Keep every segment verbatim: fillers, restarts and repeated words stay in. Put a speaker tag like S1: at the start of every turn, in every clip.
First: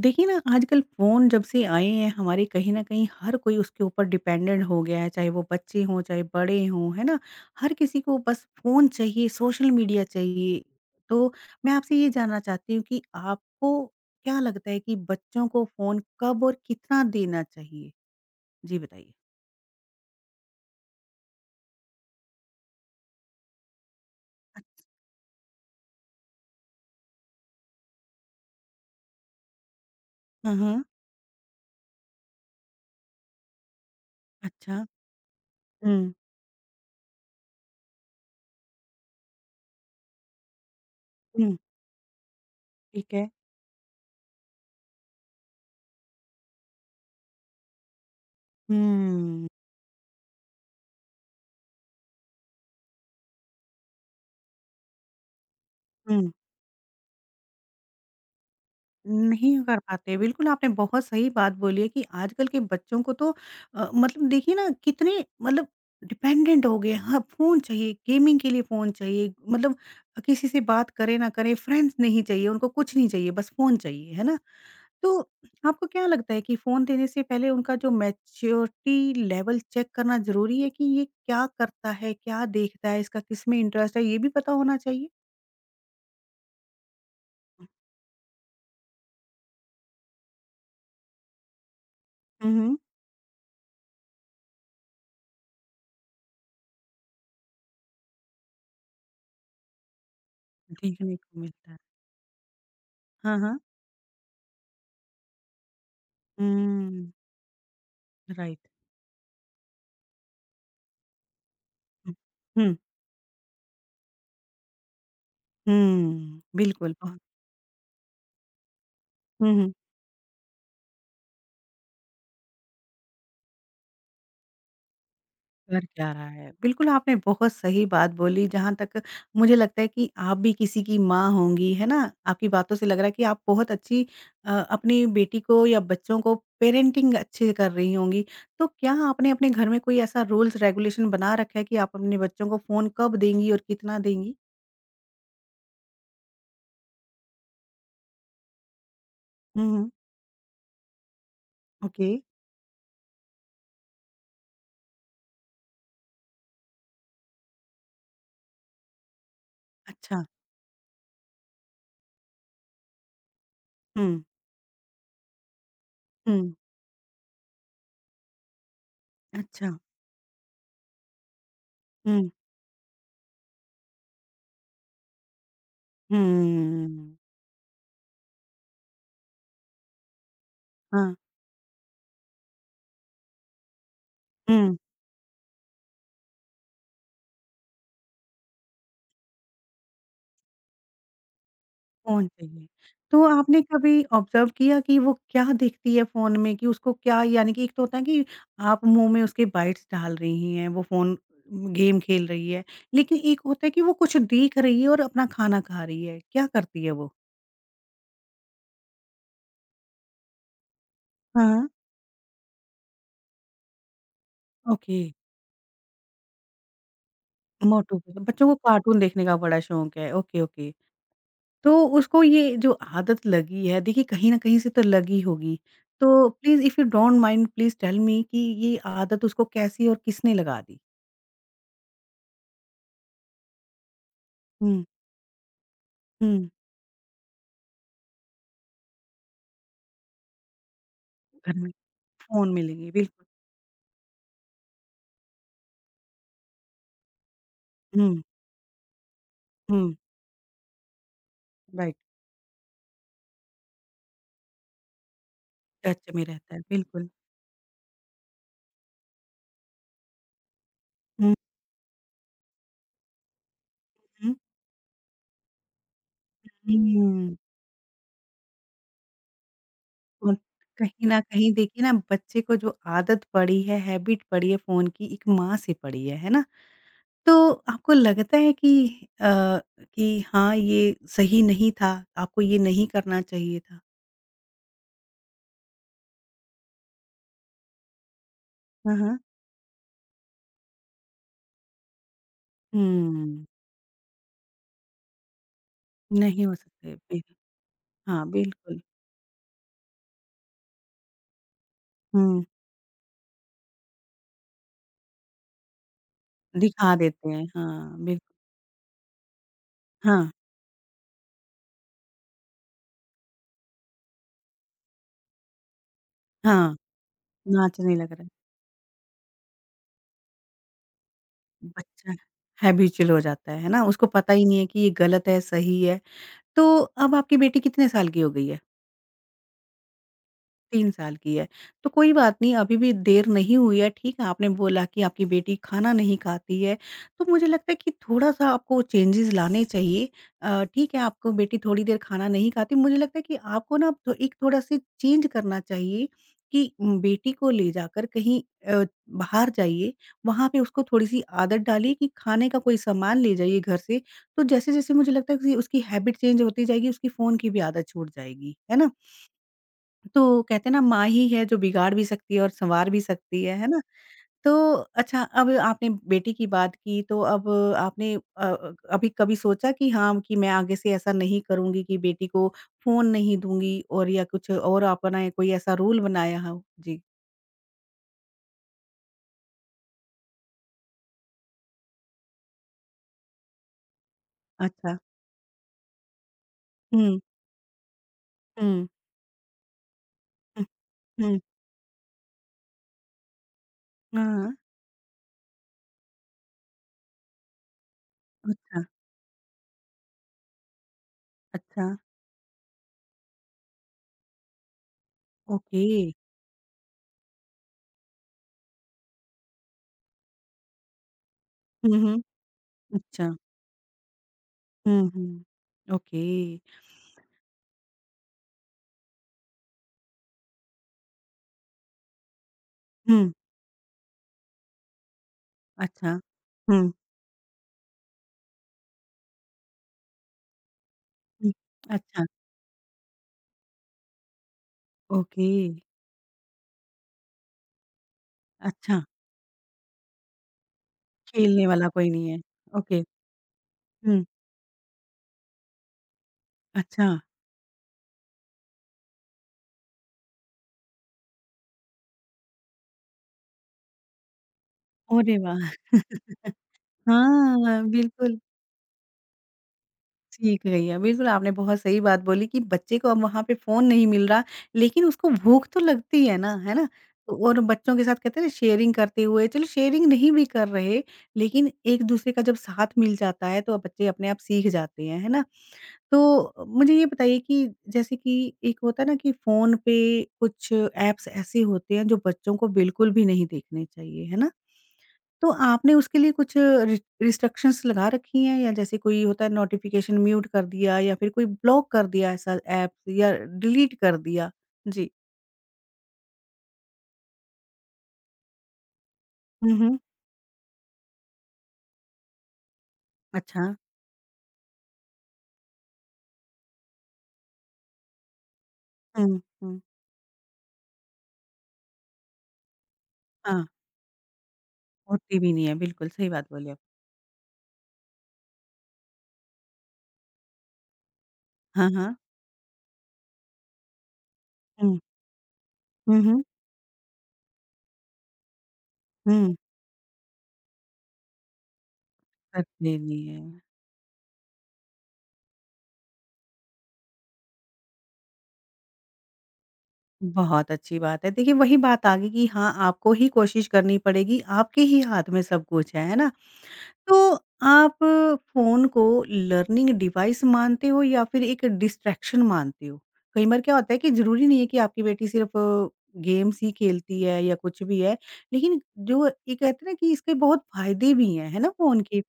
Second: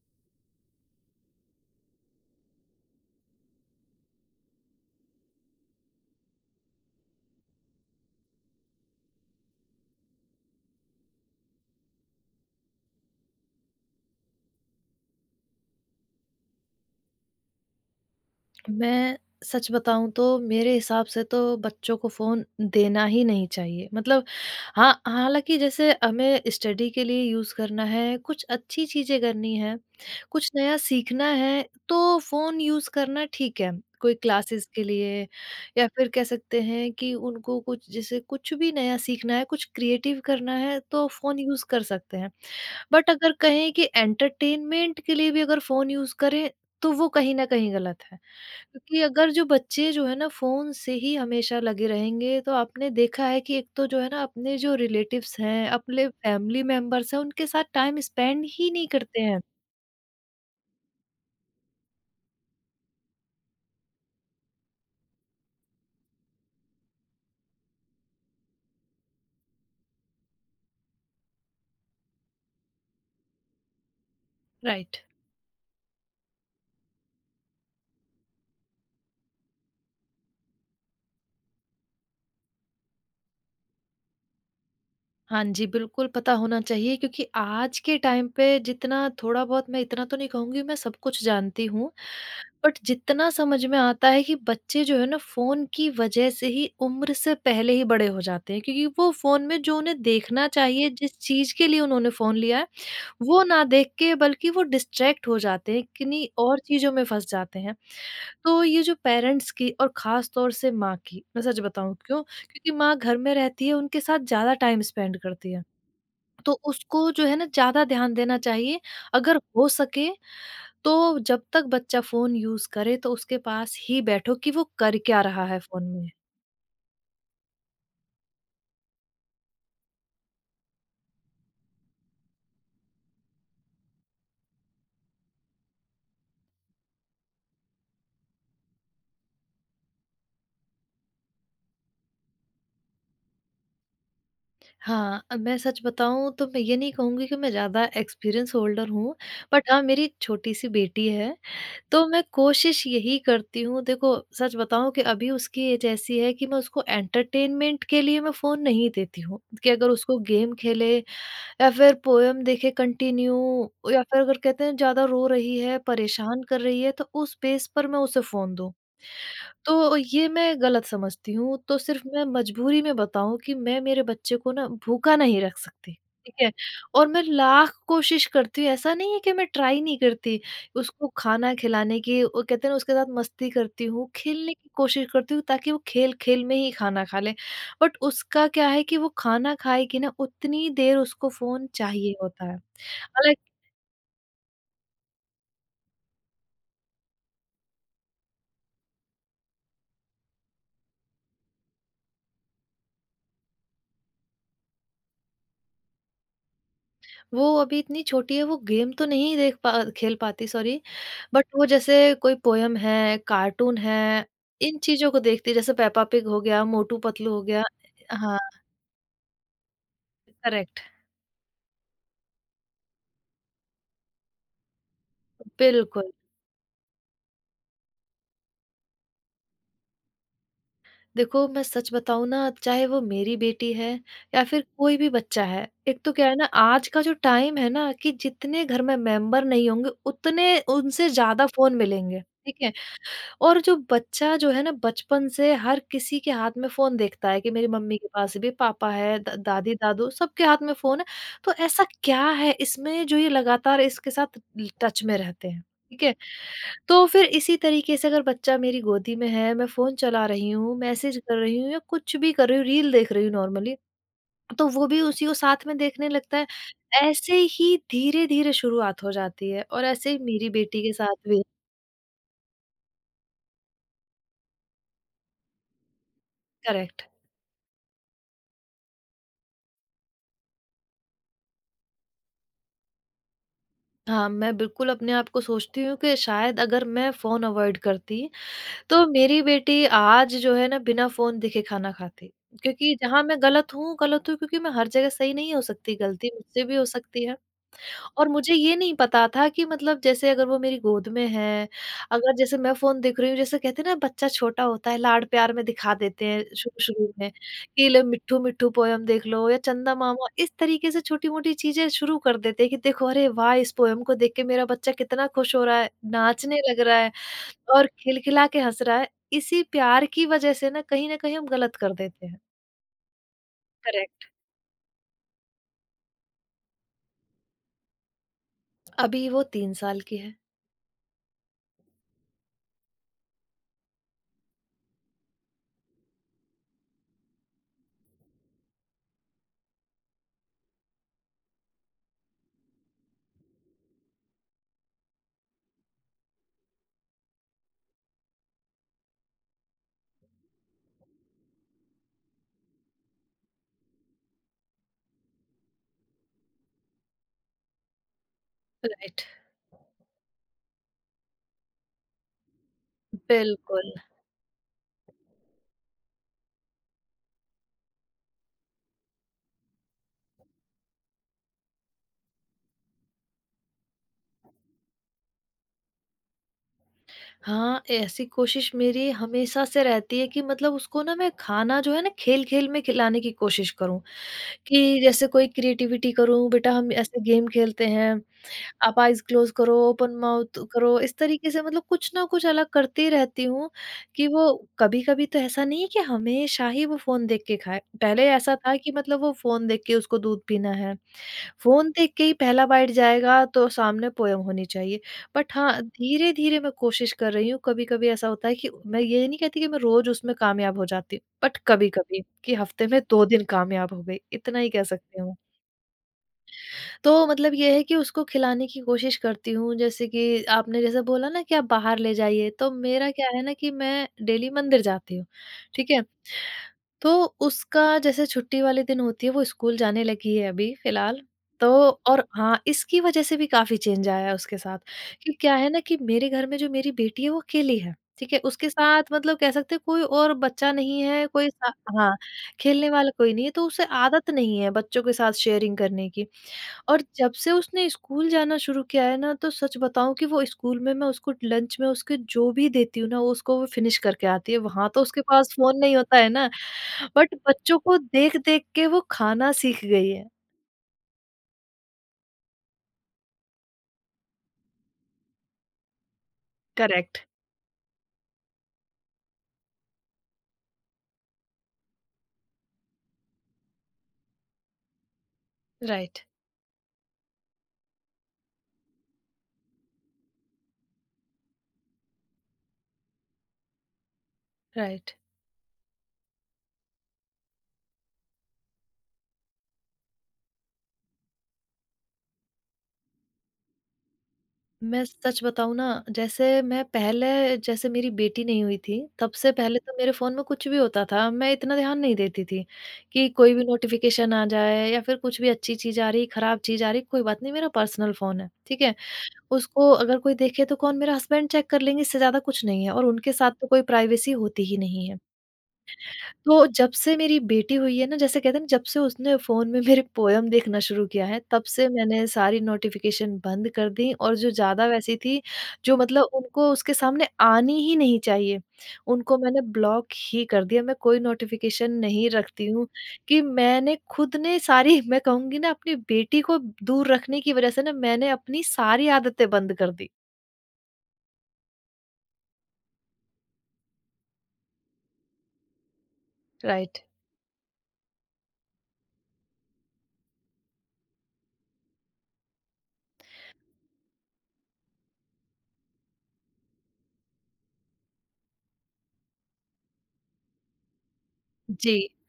S1: देखिए ना आजकल फ़ोन जब से आए हैं हमारे कहीं न कहीं हर कोई उसके ऊपर डिपेंडेंट हो गया है, चाहे वो बच्चे हों, चाहे बड़े हों, है ना? हर किसी को बस फ़ोन चाहिए, सोशल मीडिया चाहिए। तो मैं आपसे ये जानना चाहती हूँ कि आपको क्या लगता है कि बच्चों को फ़ोन कब और कितना देना चाहिए? जी बताइए।
S2: मैं सच बताऊँ तो मेरे हिसाब से तो बच्चों को फ़ोन देना ही नहीं चाहिए। मतलब
S1: अ,
S2: हाँ, हालाँकि जैसे हमें स्टडी के लिए यूज़ करना है, कुछ अच्छी चीज़ें करनी हैं, कुछ
S1: हाँ,
S2: नया
S1: हाँ।
S2: सीखना है, तो फ़ोन यूज़ करना ठीक है। कोई क्लासेस के
S1: अच्छा।
S2: लिए या फिर
S1: हुँ।
S2: कह सकते हैं कि उनको कुछ जैसे कुछ भी नया सीखना है, कुछ क्रिएटिव करना है तो फ़ोन
S1: हुँ।
S2: यूज़ कर सकते हैं। बट
S1: ठीक है।
S2: अगर कहें कि एंटरटेनमेंट के लिए भी अगर फ़ोन यूज़ करें, तो वो कहीं न कहीं गलत है। क्योंकि अगर जो
S1: हुँ।
S2: बच्चे जो है ना फ़ोन से ही हमेशा लगे रहेंगे, तो आपने देखा है कि एक तो जो है ना अपने जो रिलेटिव्स हैं, अपने
S1: हुँ।
S2: फैमिली मेंबर्स हैं, उनके साथ टाइम स्पेंड ही नहीं करते हैं।
S1: नहीं कर पाते। बिल्कुल, आपने बहुत सही बात बोली है कि आजकल के बच्चों को तो अ, मतलब देखिए ना कितने मतलब डिपेंडेंट हो गए हैं। हाँ, फ़ोन चाहिए, गेमिंग के लिए फ़ोन चाहिए, मतलब किसी से बात करें ना करें, फ्रेंड्स नहीं चाहिए, उनको कुछ नहीं चाहिए, बस फ़ोन चाहिए, है ना?
S2: राइट।
S1: तो आपको क्या लगता है कि फ़ोन देने से पहले उनका जो मैच्योरिटी लेवल चेक करना ज़रूरी है कि ये क्या करता है, क्या देखता है, इसका किस में इंटरेस्ट है, ये भी पता होना चाहिए?
S2: हाँ जी, बिल्कुल पता होना चाहिए क्योंकि आज के टाइम पे जितना थोड़ा बहुत मैं इतना तो नहीं कहूँगी, मैं सब कुछ जानती हूँ।
S1: हुँ, हुँ।
S2: बट जितना समझ में आता है कि बच्चे जो है ना फ़ोन की वजह से ही उम्र से पहले ही बड़े हो जाते हैं, क्योंकि वो फ़ोन में जो उन्हें देखना चाहिए,
S1: देखने
S2: जिस
S1: को
S2: चीज़ के
S1: मिलता है।
S2: लिए उन्होंने फ़ोन लिया है
S1: हाँ,
S2: वो
S1: हाँ।
S2: ना देख के बल्कि वो डिस्ट्रैक्ट हो जाते हैं, किन्हीं और चीज़ों में
S1: हुँ।
S2: फँस जाते हैं। तो
S1: राइट।
S2: ये जो पेरेंट्स की और ख़ास तौर से माँ की, मैं सच बताऊँ
S1: हुँ।
S2: क्यों? क्योंकि
S1: हुँ,
S2: माँ घर में रहती है, उनके साथ ज़्यादा टाइम स्पेंड करती है।
S1: हुँ,
S2: तो
S1: बिल्कुल।
S2: उसको
S1: और
S2: जो है ना ज़्यादा ध्यान देना चाहिए, अगर
S1: हुँ,
S2: हो
S1: हुँ।
S2: सके तो जब तक बच्चा फ़ोन यूज़ करे तो उसके पास ही बैठो कि वो कर क्या रहा है फ़ोन
S1: कर
S2: में।
S1: क्या रहा है? बिल्कुल, आपने बहुत सही बात बोली जहाँ तक मुझे लगता है कि आप भी किसी की माँ होंगी, है ना? आपकी बातों से लग रहा है कि आप बहुत अच्छी अ, अपनी बेटी को या बच्चों को पेरेंटिंग अच्छे कर रही होंगी। तो क्या आपने अपने घर में कोई ऐसा रूल्स रेगुलेशन बना रखा है कि आप अपने बच्चों को फ़ोन कब देंगी और कितना देंगी?
S2: हाँ, अ, मैं सच बताऊँ तो मैं ये नहीं कहूँगी कि मैं ज़्यादा एक्सपीरियंस होल्डर हूँ,
S1: हुँ,
S2: बट हाँ,
S1: हुँ।
S2: मेरी एक छोटी-सी बेटी है। तो
S1: ओके।
S2: मैं कोशिश यही करती हूँ, देखो सच बताऊँ कि अभी उसकी एज ऐसी है कि मैं उसको एंटरटेनमेंट के लिए मैं फ़ोन नहीं देती हूँ, कि अगर उसको
S1: अच्छा।
S2: गेम खेले या फिर पोएम देखे कंटिन्यू, या फिर
S1: हुँ,
S2: अगर कहते हैं ज़्यादा रो रही है, परेशान
S1: हुँ।
S2: कर रही है, तो उस बेस पर मैं उसे फ़ोन दूँ।
S1: अच्छा।
S2: तो ये मैं गलत समझती हूँ, तो सिर्फ़ मैं
S1: हुँ,
S2: मजबूरी में बताऊँ कि मैं मेरे बच्चे को ना भूखा नहीं रख सकती, ठीक है? और मैं
S1: हुँ।
S2: लाख कोशिश करती हूँ, ऐसा नहीं है कि मैं ट्राई नहीं करती, उसको
S1: हाँ।
S2: खाना खिलाने की वो कहते हैं ना उसके साथ मस्ती करती हूँ, खेलने की
S1: हुँ।
S2: कोशिश करती हूँ ताकि वो खेल-खेल में ही खाना खा ले। बट उसका क्या है कि वो खाना खाएगी ना उतनी देर उसको फ़ोन चाहिए
S1: फ़ोन
S2: होता है।
S1: चाहिए। तो
S2: हालाँकि
S1: आपने कभी ऑब्ज़र्व किया कि वो क्या देखती है फ़ोन में कि उसको क्या यानी कि एक तो होता है कि आप मुँह में उसके बाइट्स डाल रही हैं, वो फ़ोन गेम खेल रही है, लेकिन एक होता है कि वो कुछ देख रही है और अपना खाना खा रही है, क्या करती है वो?
S2: वो अभी इतनी छोटी है, वो गेम तो नहीं देख पा खेल पाती, सॉरी, बट
S1: हाँ,
S2: वो जैसे कोई पोएम है, कार्टून है, इन
S1: ओके।
S2: चीज़ों को देखती है, जैसे पेप्पा पिग हो गया, मोटू पतलू हो गया।
S1: मोटू पतलू,
S2: हाँ,
S1: बच्चों को कार्टून देखने का बड़ा शौक है, ओके, ओके।
S2: करेक्ट,
S1: तो उसको ये जो आदत लगी है, देखिए कहीं न कहीं से तो लगी होगी,
S2: बिल्कुल।
S1: तो please if you don't mind please tell me कि ये आदत उसको कैसी और किसने लगा दी?
S2: देखो मैं सच बताऊँ ना, चाहे वो मेरी बेटी है या फिर कोई भी बच्चा है, एक तो क्या है ना,
S1: हुँ,
S2: आज का जो टाइम है ना कि जितने घर में मेंबर नहीं होंगे, उतने उनसे ज़्यादा
S1: घर में
S2: फ़ोन मिलेंगे,
S1: फ़ोन
S2: ठीक है?
S1: मिलेंगे, बिल्कुल।
S2: और जो बच्चा जो है ना बचपन से हर किसी के हाथ में फ़ोन देखता है कि मेरी मम्मी के
S1: हुँ,
S2: पास भी, पापा है, द
S1: हुँ।
S2: दादी-दादू सबके हाथ में फ़ोन है। तो ऐसा
S1: राइट।
S2: क्या है इसमें जो ये लगातार इसके साथ ल टच में रहते हैं, ठीक
S1: टच
S2: है?
S1: में रहता है,
S2: तो
S1: बिल्कुल।
S2: फिर इसी तरीके से अगर बच्चा मेरी गोदी में है, मैं फ़ोन चला रही हूँ, मैसेज
S1: हुँ,
S2: कर रही हूँ या कुछ भी कर रही हूँ, रील देख रही हूँ नॉर्मली,
S1: हुँ,
S2: तो वो भी उसी को साथ में देखने लगता है। ऐसे
S1: हुँ।
S2: ही धीरे-धीरे शुरुआत हो जाती है और ऐसे ही
S1: और
S2: मेरी बेटी के
S1: कहीं न
S2: साथ भी।
S1: कहीं देखिए ना बच्चे को जो आदत पड़ी है, हैबिट पड़ी है फ़ोन की, एक माँ से पड़ी है, है ना?
S2: करेक्ट।
S1: तो आपको लगता है कि अ, कि हाँ, ये सही नहीं था, आपको ये नहीं करना चाहिए था?
S2: हाँ, मैं बिल्कुल अपने आप को सोचती हूँ कि शायद अगर मैं फ़ोन अवॉइड करती,
S1: हाँ,
S2: तो
S1: हाँ।
S2: मेरी बेटी आज जो है ना बिना फ़ोन देखे खाना खाती। क्योंकि जहाँ मैं
S1: हुँ,
S2: गलत हूँ, गलत हूँ, क्योंकि मैं हर जगह सही नहीं हो सकती, गलती
S1: नहीं हो
S2: मुझसे भी हो
S1: सकते, बिल
S2: सकती है। और
S1: हाँ,
S2: मुझे ये
S1: बिल्कुल।
S2: नहीं पता था कि मतलब जैसे अगर वो मेरी गोद में है, अगर
S1: हुँ,
S2: जैसे मैं फ़ोन देख रही हूँ, जैसे कहते हैं ना बच्चा छोटा होता है, लाड-प्यार में दिखा देते हैं
S1: दिखा
S2: शुरू-शुरू
S1: देते
S2: में,
S1: हैं।
S2: कि
S1: हाँ,
S2: ले
S1: बिल्कुल।
S2: मिट्ठू-मिट्ठू पोएम देख लो या चंदा मामा,
S1: हाँ,
S2: इस तरीके से छोटी-मोटी चीज़ें शुरू कर देते हैं कि देखो, अरे वाह! इस पोएम को देख के मेरा बच्चा कितना खुश हो रहा है, नाचने
S1: हाँ,
S2: लग रहा है और
S1: नाचने लग रहा है।
S2: खिलखिला के हँस रहा है। इसी प्यार की वज़ह से ना कहीं न कहीं हम गलत कर
S1: बच्चा
S2: देते हैं।
S1: हैबिचुअल हो जाता है, है ना? उसको
S2: करेक्ट।
S1: पता ही नहीं है कि ये गलत है, सही है। तो अब आपकी बेटी कितने साल की हो गई है?
S2: अभी वो तीन साल की है।
S1: तीन साल की है। तो कोई बात नहीं अभी भी देर नहीं हुई है, ठीक है आपने बोला कि आपकी बेटी खाना नहीं खाती है, तो मुझे लगता है कि थोड़ा-सा आपको चेंजेज़ लाने चाहिए। अ, ठीक है आपको बेटी थोड़ी देर खाना नहीं खाती, मुझे लगता है कि आपको ना तो एक थोड़ा-सा चेंज करना चाहिए कि म, बेटी को ले जाकर कहीं अ, बाहर जाइए, वहाँ पे उसको थोड़ी-सी आदत डालिए कि खाने का कोई सामान ले जाइए घर से, तो जैसे-जैसे मुझे लगता है कि उसकी हैबिट चेंज होती जाएगी, उसकी फ़ोन की भी आदत छूट जाएगी। है ना?
S2: राइट।
S1: तो कहते हैं ना माँ ही है जो बिगाड़ भी सकती है और सँवार भी सकती है, है ना?
S2: बिल्कुल।
S1: तो अच्छा अब आपने बेटी की बात की तो अब आपने अ, अभी कभी सोचा कि हाँ, कि मैं आगे से ऐसा नहीं करूँगी कि बेटी को फ़ोन नहीं दूँगी और या कुछ और आपने कोई ऐसा रूल बनाया हो? जी,
S2: हाँ, ऐसी कोशिश मेरी हमेशा से रहती है कि मतलब उसको ना मैं खाना जो है ना खेल-खेल में खिलाने की कोशिश करूँ,
S1: अच्छा।
S2: कि जैसे कोई क्रिएटिविटी करूँ, बेटा हम
S1: हुँ,
S2: ऐसे गेम खेलते हैं,
S1: हुँ,
S2: आप आइज़ क्लोज़ करो, ओपन माउथ
S1: हुँ,
S2: करो, इस
S1: हुँ।
S2: तरीके से मतलब कुछ ना कुछ अलग करती रहती हूँ, कि
S1: हाँ,
S2: वो कभी-कभी तो ऐसा नहीं है कि हमेशा ही वो फ़ोन देख के खाए। पहले ऐसा था
S1: अच्छा,
S2: कि मतलब वो फ़ोन देख के उसको दूध पीना है।
S1: अच्छा,
S2: फ़ोन देख के ही पहला बाइट जाएगा तो सामने पोएम होनी चाहिए। बट हाँ,
S1: ओके।
S2: धीरे-धीरे मैं कोशिश कर रही हूँ, कभी-कभी ऐसा होता है कि मैं ये नहीं कहती कि मैं रोज़ उसमें कामयाब हो जाती हूँ, बट
S1: हुँ, हुँ,
S2: कभी-कभी कि हफ़्ते में दो
S1: अच्छा।
S2: दिन कामयाब हो गई, इतना ही कह
S1: हुँ,
S2: सकती हूँ।
S1: हुँ, ओके।
S2: तो मतलब ये है कि उसको खिलाने की कोशिश करती हूँ, जैसे कि आपने जैसे बोला ना कि आप बाहर ले जाइए, तो मेरा क्या
S1: हुँ,
S2: है ना कि मैं डेली मंदिर जाती हूँ, ठीक है?
S1: अच्छा। हुँ,
S2: तो उसका जैसे छुट्टी वाले दिन होती है, वो स्कूल जाने लगी है अभी फ़िलहाल।
S1: हुँ,
S2: तो
S1: अच्छा,
S2: और हाँ, इसकी वज़ह से भी काफ़ी चेंज आया है उसके साथ, कि
S1: ओके।
S2: क्या है ना कि मेरे घर में जो मेरी बेटी है, वो अकेली है, ठीक है? उसके
S1: अच्छा,
S2: साथ मतलब कह सकते हैं कोई और बच्चा नहीं है, कोई
S1: खेलने
S2: सा।
S1: वाला कोई
S2: हाँ,
S1: नहीं है।
S2: खेलने
S1: ओके,
S2: वाला कोई नहीं है, तो उसे
S1: हुँ,
S2: आदत नहीं है बच्चों के साथ शेयरिंग करने की। और
S1: अच्छा,
S2: जब से उसने स्कूल जाना शुरू किया है ना, तो सच बताऊँ कि वो स्कूल में, मैं उसको लंच में उसके जो भी देती हूँ ना, वो उसको वो फ़िनिश करके आती है। वहाँ तो उसके
S1: अरे
S2: पास
S1: वाह!
S2: फ़ोन नहीं होता है ना, बट बच्चों
S1: हाँ,
S2: को
S1: बिल्कुल
S2: देख-देख के वो खाना सीख गई है।
S1: सीख गई है। बिल्कुल, आपने बहुत सही बात बोली कि बच्चे को अब वहाँ पे फ़ोन नहीं मिल रहा, लेकिन उसको भूख तो लगती है ना, है ना?
S2: करेक्ट।
S1: तो और बच्चों के साथ कहते हैं ना शेयरिंग करते हुए, चलो शेयरिंग नहीं भी कर रहे, लेकिन एक-दूसरे का जब साथ मिल जाता है, तो अब बच्चे अपने आप सीख जाते हैं, है ना?
S2: राइट,
S1: तो मुझे ये बताइए कि जैसे कि एक होता है ना कि फ़ोन पे कुछ ऐप्स ऐसे होते हैं जो बच्चों को बिल्कुल भी नहीं देखने चाहिए, है ना?
S2: राइट।
S1: तो आपने उसके लिए कुछ रिस रिस्ट्रिक्शंस लगा रखी हैं या जैसे कोई होता है नोटिफ़िकेशन म्यूट कर दिया या फिर कोई ब्लॉक कर दिया ऐसा ऐप या डिलीट कर दिया?
S2: मैं
S1: जी।
S2: सच बताऊँ ना, जैसे मैं पहले, जैसे मेरी बेटी नहीं हुई थी, तब से
S1: हुँ,
S2: पहले तो
S1: हुँ।
S2: मेरे फ़ोन में कुछ भी होता था, मैं इतना ध्यान नहीं देती थी कि कोई
S1: अच्छा।
S2: भी नोटिफ़िकेशन आ जाए या फिर कुछ भी अच्छी चीज़ आ रही, खराब चीज़ आ रही, कोई बात नहीं, मेरा पर्सनल फ़ोन है, ठीक है?
S1: हुँ, हुँ।
S2: उसको अगर कोई देखे तो कौन, मेरा हस्बैंड चेक कर लेंगे, इससे ज़्यादा कुछ नहीं है और उनके साथ
S1: हाँ,
S2: तो कोई प्राइवेसी होती ही नहीं है।
S1: होती भी नहीं है, बिल्कुल सही बात
S2: तो
S1: बोले आप।
S2: जब से मेरी बेटी हुई है ना, जैसे कहते हैं ना जब से उसने फ़ोन में मेरे पोएम देखना शुरू किया है, तब से
S1: हाँ, हाँ।
S2: मैंने सारी नोटिफ़िकेशन बंद कर दी और जो ज़्यादा
S1: हुँ।
S2: वैसी थी, जो
S1: हुँ,
S2: मतलब
S1: हुँ।
S2: उनको उसके सामने आनी ही नहीं चाहिए, उनको
S1: हुँ,
S2: मैंने ब्लॉक ही कर दिया। मैं कोई नोटिफ़िकेशन नहीं रखती हूँ
S1: करते नहीं
S2: कि
S1: है।
S2: मैंने खुद ने सारी मैं कहूँगी ना, अपनी बेटी को दूर रखने की वज़ह से ना मैंने अपनी सारी आदतें बंद कर दी।
S1: बहुत अच्छी बात है। देखिए, वही बात आ गई कि हाँ, आपको ही कोशिश करनी पड़ेगी, आपके ही हाथ में सब कुछ है, है ना?
S2: राइट।
S1: तो आप फ़ोन को लर्निंग डिवाइस मानते हो या फिर एक डिस्ट्रैक्शन मानते हो? कई बार क्या होता है कि ज़रूरी नहीं है कि आपकी बेटी सिर्फ़ गेम्स ही खेलती है या कुछ भी है, लेकिन जो ये कहते हैं ना कि इसके बहुत फ़ायदे भी हैं, है ना
S2: जी,
S1: फ़ोन के?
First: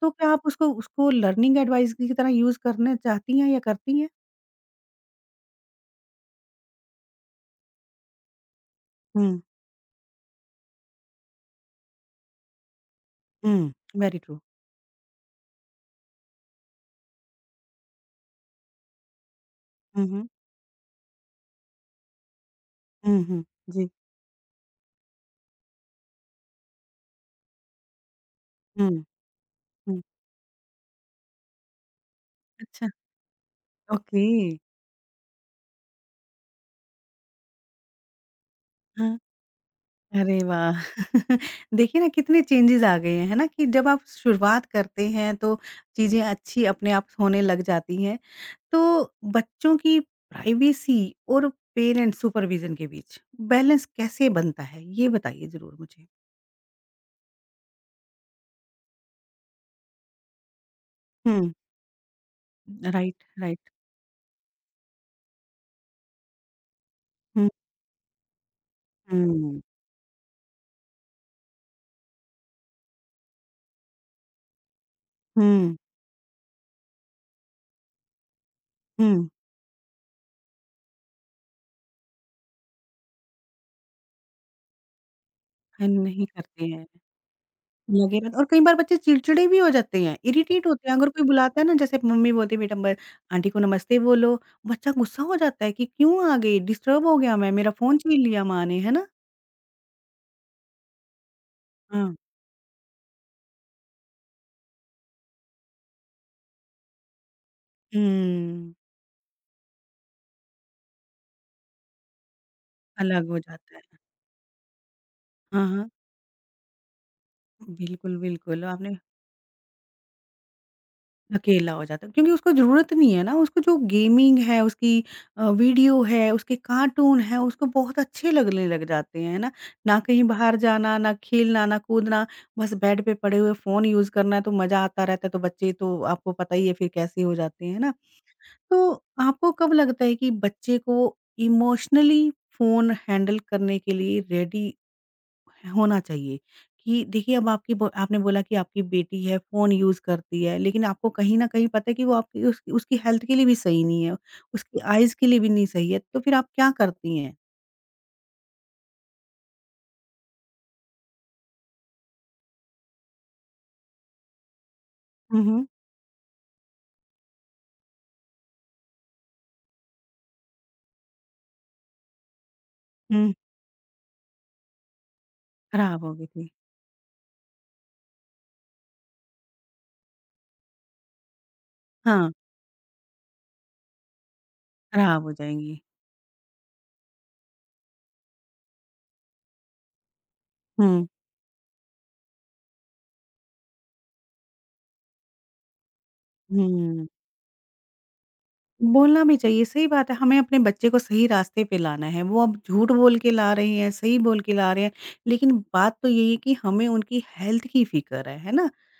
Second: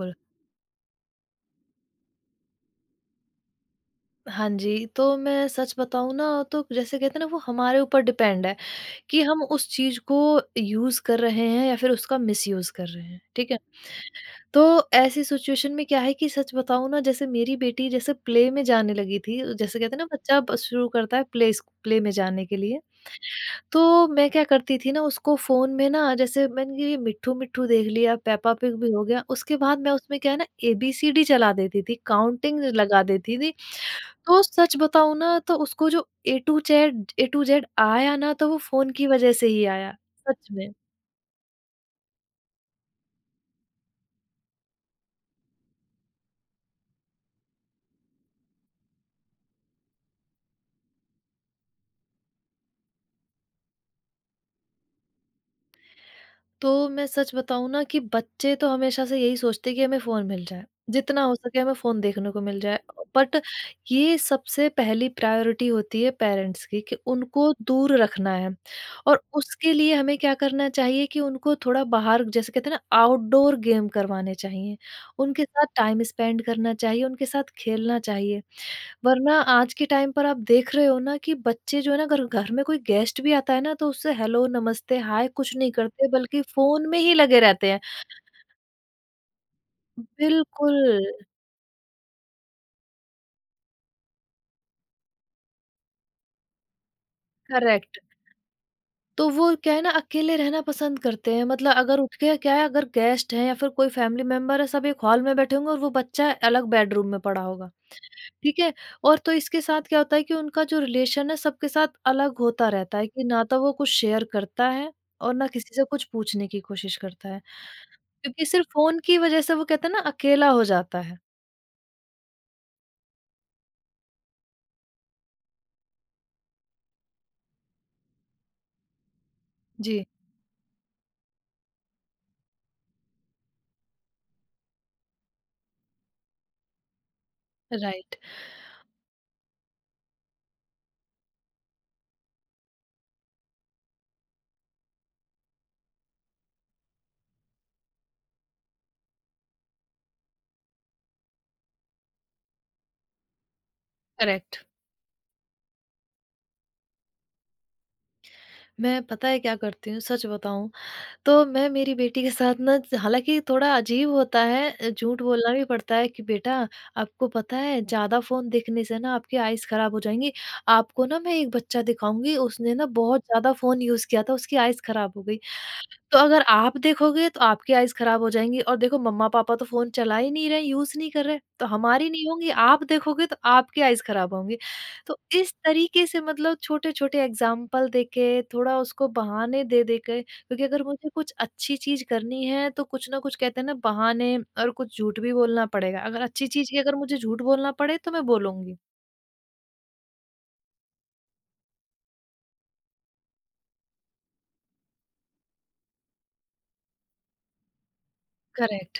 S1: तो क्या आप उसको उसको लर्निंग एडवाइस की तरह यूज़ करना चाहती हैं या करती हैं?
S2: हाँ जी, तो मैं सच बताऊँ ना तो जैसे कहते हैं ना, वो हमारे ऊपर डिपेंड है कि
S1: हुँ,
S2: हम उस चीज़ को यूज़ कर रहे हैं या फिर उसका मिसयूज़ कर रहे हैं, ठीक है?
S1: हुँ, वेरी ट्रू।
S2: तो ऐसी सिचुएशन में क्या है कि सच बताऊँ ना, जैसे मेरी बेटी जैसे प्ले में जाने लगी थी, जैसे कहते हैं ना
S1: हुँ, हुँ।
S2: बच्चा ब शुरू करता है प्ले स्क प्ले में जाने के लिए।
S1: हुँ, हुँ। जी,
S2: तो मैं क्या करती थी ना, उसको फ़ोन में ना जैसे मैंने ये मिट्ठू-मिट्ठू देख लिया, पेप्पा पिग भी
S1: हुँ।
S2: हो गया, उसके बाद मैं
S1: हुँ,
S2: उसमें क्या है ना एबीसीडी चला देती थी, काउंटिंग
S1: अच्छा,
S2: लगा देती थी।
S1: ओके।
S2: तो सच बताऊँ ना तो उसको जो A to Z A to Z आया ना तो वो फ़ोन की
S1: हाँ।
S2: वज़ह से ही आया,
S1: अरे
S2: सच में।
S1: वाह! देखिए ना कितने चेंजेज़ आ गए हैं, है ना? कि जब आप शुरुआत करते हैं तो चीज़ें अच्छी अपने आप होने लग जाती हैं। तो बच्चों की प्राइवेसी और पेरेंट्स सुपरविज़न के बीच बैलेंस कैसे बनता है? ये बताइए ज़रूर मुझे?
S2: तो मैं सच बताऊँ ना कि बच्चे तो हमेशा से यही सोचते हैं कि हमें फ़ोन मिल जाए, जितना हो
S1: हुँ,
S2: सके हमें फ़ोन देखने को मिल जाए।
S1: Right,
S2: but
S1: right.
S2: ये सबसे पहली प्रायोरिटी होती है पेरेंट्स की कि
S1: हुँ,
S2: उनको दूर रखना है और
S1: हुँ।
S2: उसके लिए हमें क्या करना चाहिए कि उनको थोड़ा बाहर, जैसे कहते हैं ना, आउटडोर गेम करवाने चाहिए। उनके साथ
S1: हुँ,
S2: टाइम स्पेंड करना चाहिए, उनके साथ खेलना चाहिए।
S1: हुँ।
S2: वरना आज के टाइम पर आप देख रहे हो ना कि बच्चे जो है ना अगर घर में कोई गेस्ट भी आता है ना तो उससे हेलो, नमस्ते, हाय कुछ नहीं
S1: अ,
S2: करते,
S1: नहीं
S2: बल्कि
S1: करते हैं।
S2: फोन में ही लगे रहते हैं।
S1: लगे रहते हैं और कई बार बच्चे चिड़चिड़े भी हो जाते हैं, इरिटेट
S2: बिल्कुल,
S1: होते हैं। अगर कोई बुलाता है ना जैसे मम्मी बोलती है बेटा ब आंटी को नमस्ते बोलो, बच्चा गुस्सा हो जाता है कि क्यों आ गई? डिस्टर्ब हो गया मैं, मेरा फ़ोन
S2: करेक्ट।
S1: छीन लिया माँ ने, है ना?
S2: तो वो क्या है ना, अकेले रहना पसंद करते हैं, मतलब अगर
S1: हाँ।
S2: उठ के क्या है, अगर गेस्ट हैं या फिर कोई फैमिली मेंबर है, सब एक हॉल में बैठे होंगे और वो बच्चा अलग बेडरूम में पड़ा होगा, ठीक है?
S1: हुँ,
S2: और तो इसके साथ क्या होता है कि उनका जो रिलेशन है सबके साथ अलग होता रहता है, कि
S1: अलग हो
S2: ना तो वो
S1: जाता है।
S2: कुछ शेयर करता है और ना
S1: हाँ,
S2: किसी से
S1: हाँ।
S2: कुछ पूछने की कोशिश करता है।
S1: बिल्कुल,
S2: क्योंकि
S1: बिल्कुल
S2: सिर्फ़
S1: आपने
S2: फ़ोन की वज़ह से वो कहते हैं ना अकेला हो जाता है।
S1: अकेला हो जाता है क्योंकि उसको ज़रूरत नहीं है ना, उसको जो गेमिंग है, उसकी अ, वीडियो है, उसके कार्टून है, उसको बहुत अच्छे लगने लग जाते हैं, है ना? ना
S2: जी,
S1: कहीं बाहर जाना, ना खेलना, ना कूदना, बस बेड पे पड़े हुए फ़ोन यूज़ करना है, तो मज़ा आता रहता है, तो बच्चे तो आपको पता ही है फिर कैसे हो जाते हैं, है ना?
S2: राइट,
S1: तो आपको कब लगता है कि बच्चे को इमोशनली फ़ोन हैंडल करने के लिए रेडी होना चाहिए कि देखिए अब आपकी ब आपने बोला कि आपकी बेटी है, फ़ोन यूज़ करती है, लेकिन आपको कहीं न कहीं पता है कि वो आपकी उस उसकी हेल्थ के लिए भी सही नहीं है,
S2: करेक्ट।
S1: उसकी आइज़ के लिए भी नहीं सही है, तो फिर आप क्या करती हैं?
S2: मैं पता है क्या करती हूँ सच बताऊँ, तो मैं मेरी बेटी के साथ ना, हालाँकि थोड़ा अजीब होता है अ, झूठ
S1: हुँ,
S2: बोलना भी
S1: हुँ।
S2: पड़ता है कि बेटा, आपको पता है ज़्यादा फ़ोन देखने से ना आपकी आइज़ खराब हो जाएँगी। आपको ना मैं एक बच्चा दिखाऊँगी, उसने ना बहुत
S1: हुँ।
S2: ज़्यादा फ़ोन यूज़ किया था, उसकी आइज़ खराब हो गई।
S1: खराब हो
S2: तो
S1: गई
S2: अगर
S1: थी।
S2: आप देखोगे तो आपकी आईज़ खराब हो जाएँगी और देखो, मम्मा-पापा तो फ़ोन चला ही नहीं रहे, यूज़ नहीं कर रहे, तो हमारी नहीं
S1: हाँ,
S2: होंगी, आप देखोगे तो आपकी आईज़ खराब होंगी। तो
S1: खराब हो
S2: इस
S1: जाएँगी।
S2: तरीके से मतलब छोटे-छोटे एग्ज़ाम्पल दे के, थोड़ा उसको बहाने दे-दे के, क्योंकि अगर
S1: हुँ,
S2: मुझे कुछ अच्छी चीज़ करनी है तो कुछ ना कुछ कहते हैं ना बहाने और कुछ झूठ भी बोलना पड़ेगा। अगर अच्छी चीज़ की अगर
S1: हुँ।
S2: मुझे झूठ बोलना पड़े तो मैं बोलूँगी।
S1: बोलना भी चाहिए, सही बात है, हमें अपने बच्चे को सही रास्ते पे लाना है, वो अब झूठ बोल के ला रहे हैं, सही बोल के ला रहे हैं, लेकिन बात तो यही है कि हमें उनकी हेल्थ की फ़िक्र है, है ना?
S2: करेक्ट,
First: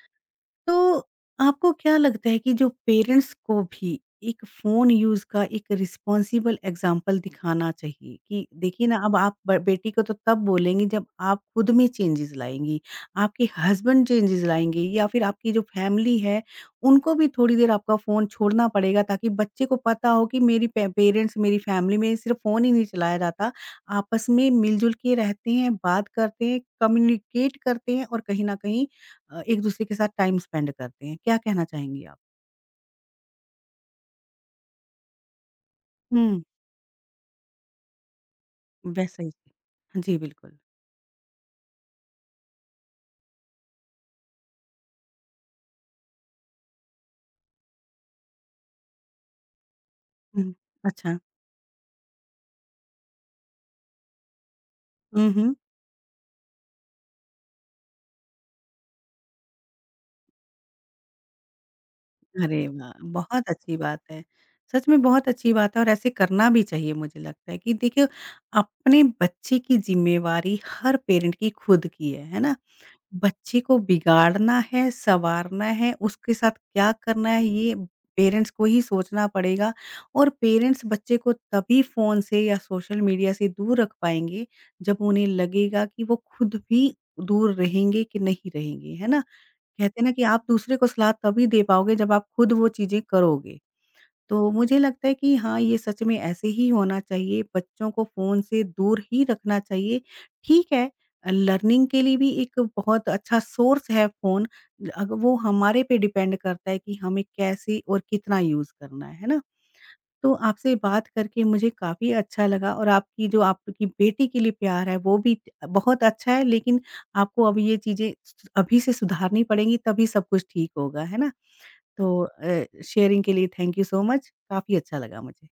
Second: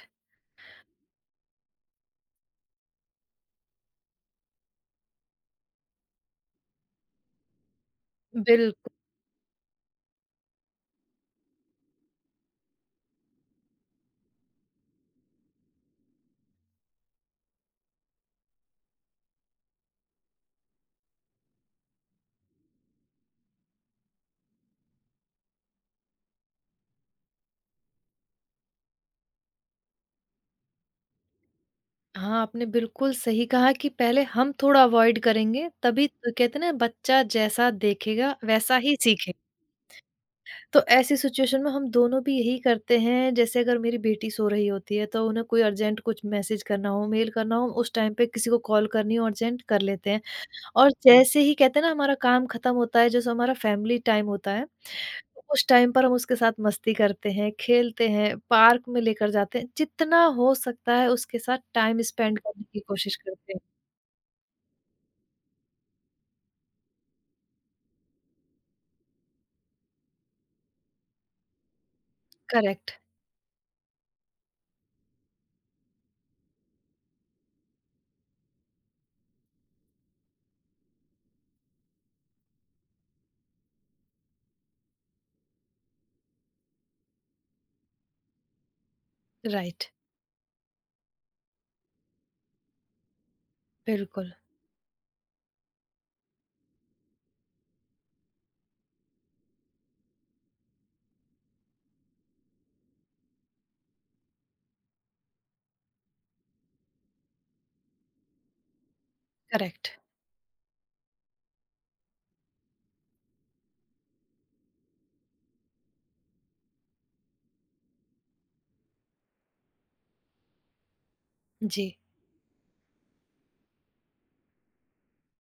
S1: तो आपको क्या लगता है कि जो पेरेंट्स को भी एक फोन यूज का एक रिस्पॉन्सिबल एग्जाम्पल दिखाना चाहिए कि देखिए
S2: बिल्कुल।
S1: ना अब आप ब- बेटी को तो तब बोलेंगी जब आप खुद में चेंजेस लाएंगी आपके हस्बैंड चेंजेस लाएंगे या फिर आपकी जो फैमिली है उनको भी थोड़ी देर आपका फोन छोड़ना पड़ेगा ताकि बच्चे को पता हो कि मेरी पेरेंट्स मेरी फैमिली में सिर्फ फोन ही नहीं चलाया जाता आपस में मिलजुल के रहते हैं बात करते हैं कम्युनिकेट करते हैं और कहीं ना कहीं अ, एक-दूसरे के साथ टाइम स्पेंड करते हैं। क्या कहना चाहेंगी आप?
S2: हाँ, आपने बिल्कुल सही कहा कि पहले हम थोड़ा अवॉइड करेंगे, तभी तो
S1: हुँ।
S2: कहते हैं ना, बच्चा जैसा देखेगा वैसा ही
S1: वैसा ही
S2: सीखेगा।
S1: जी, बिल्कुल।
S2: तो ऐसी सिचुएशन में हम दोनों भी यही करते हैं, जैसे अगर मेरी बेटी सो रही होती है तो उन्हें कोई अर्जेंट कुछ मैसेज करना हो, मेल करना हो, उस टाइम पे किसी को कॉल करनी हो, अर्जेंट कर लेते हैं।
S1: हुँ।
S2: और
S1: अच्छा।
S2: जैसे ही कहते हैं ना हमारा काम खत्म होता है, जैसे हमारा फैमिली टाइम होता है,
S1: हुँ,
S2: तो
S1: हुँ।
S2: उस टाइम पर हम उसके साथ मस्ती करते हैं, खेलते हैं, पार्क में लेकर जाते हैं। जितना हो सकता है उसके साथ टाइम स्पेंड करने
S1: अरे
S2: की
S1: वाह!
S2: कोशिश
S1: बहुत
S2: करते हैं।
S1: अच्छी बात है। सच में बहुत अच्छी बात है और ऐसे करना भी चाहिए मुझे लगता है कि देखिए अपने बच्चे की ज़िम्मेवारी हर पेरेंट की खुद की है, है ना?
S2: करेक्ट,
S1: बच्चे को बिगाड़ना है, संवारना है, उसके साथ क्या करना है ये पेरेंट्स को ही सोचना पड़ेगा और पेरेंट्स बच्चे को तभी फ़ोन से या सोशल मीडिया से दूर रख पाएँगे, जब उन्हें लगेगा कि वो खुद भी दूर रहेंगे कि नहीं रहेंगे, है ना?
S2: राइट,
S1: कहते हैं ना कि आप दूसरे को सलाह तभी दे पाओगे जब आप खुद वो चीज़ें करोगे।
S2: बिल्कुल,
S1: तो मुझे लगता है कि हाँ, ये सच में ऐसे ही होना चाहिए, बच्चों को फ़ोन से दूर ही रखना चाहिए। ठीक है अ, लर्निंग के लिए भी एक बहुत अच्छा सोर्स है फ़ोन, अग वो हमारे पे डिपेंड करता है कि हमें कैसे और कितना यूज़ करना है, है ना?
S2: करेक्ट।
S1: तो आपसे बात करके मुझे काफ़ी अच्छा लगा और आपकी जो आपकी बेटी के लिए प्यार है, वो भी बहुत अच्छा है, लेकिन आपको अब ये चीज़ें अभी से सुधारनी पड़ेंगी, तभी सब कुछ ठीक होगा, है ना?
S2: जी।
S1: तो अ, शेयरिंग के लिए थैंक यू सो मच। काफ़ी अच्छा लगा मुझे।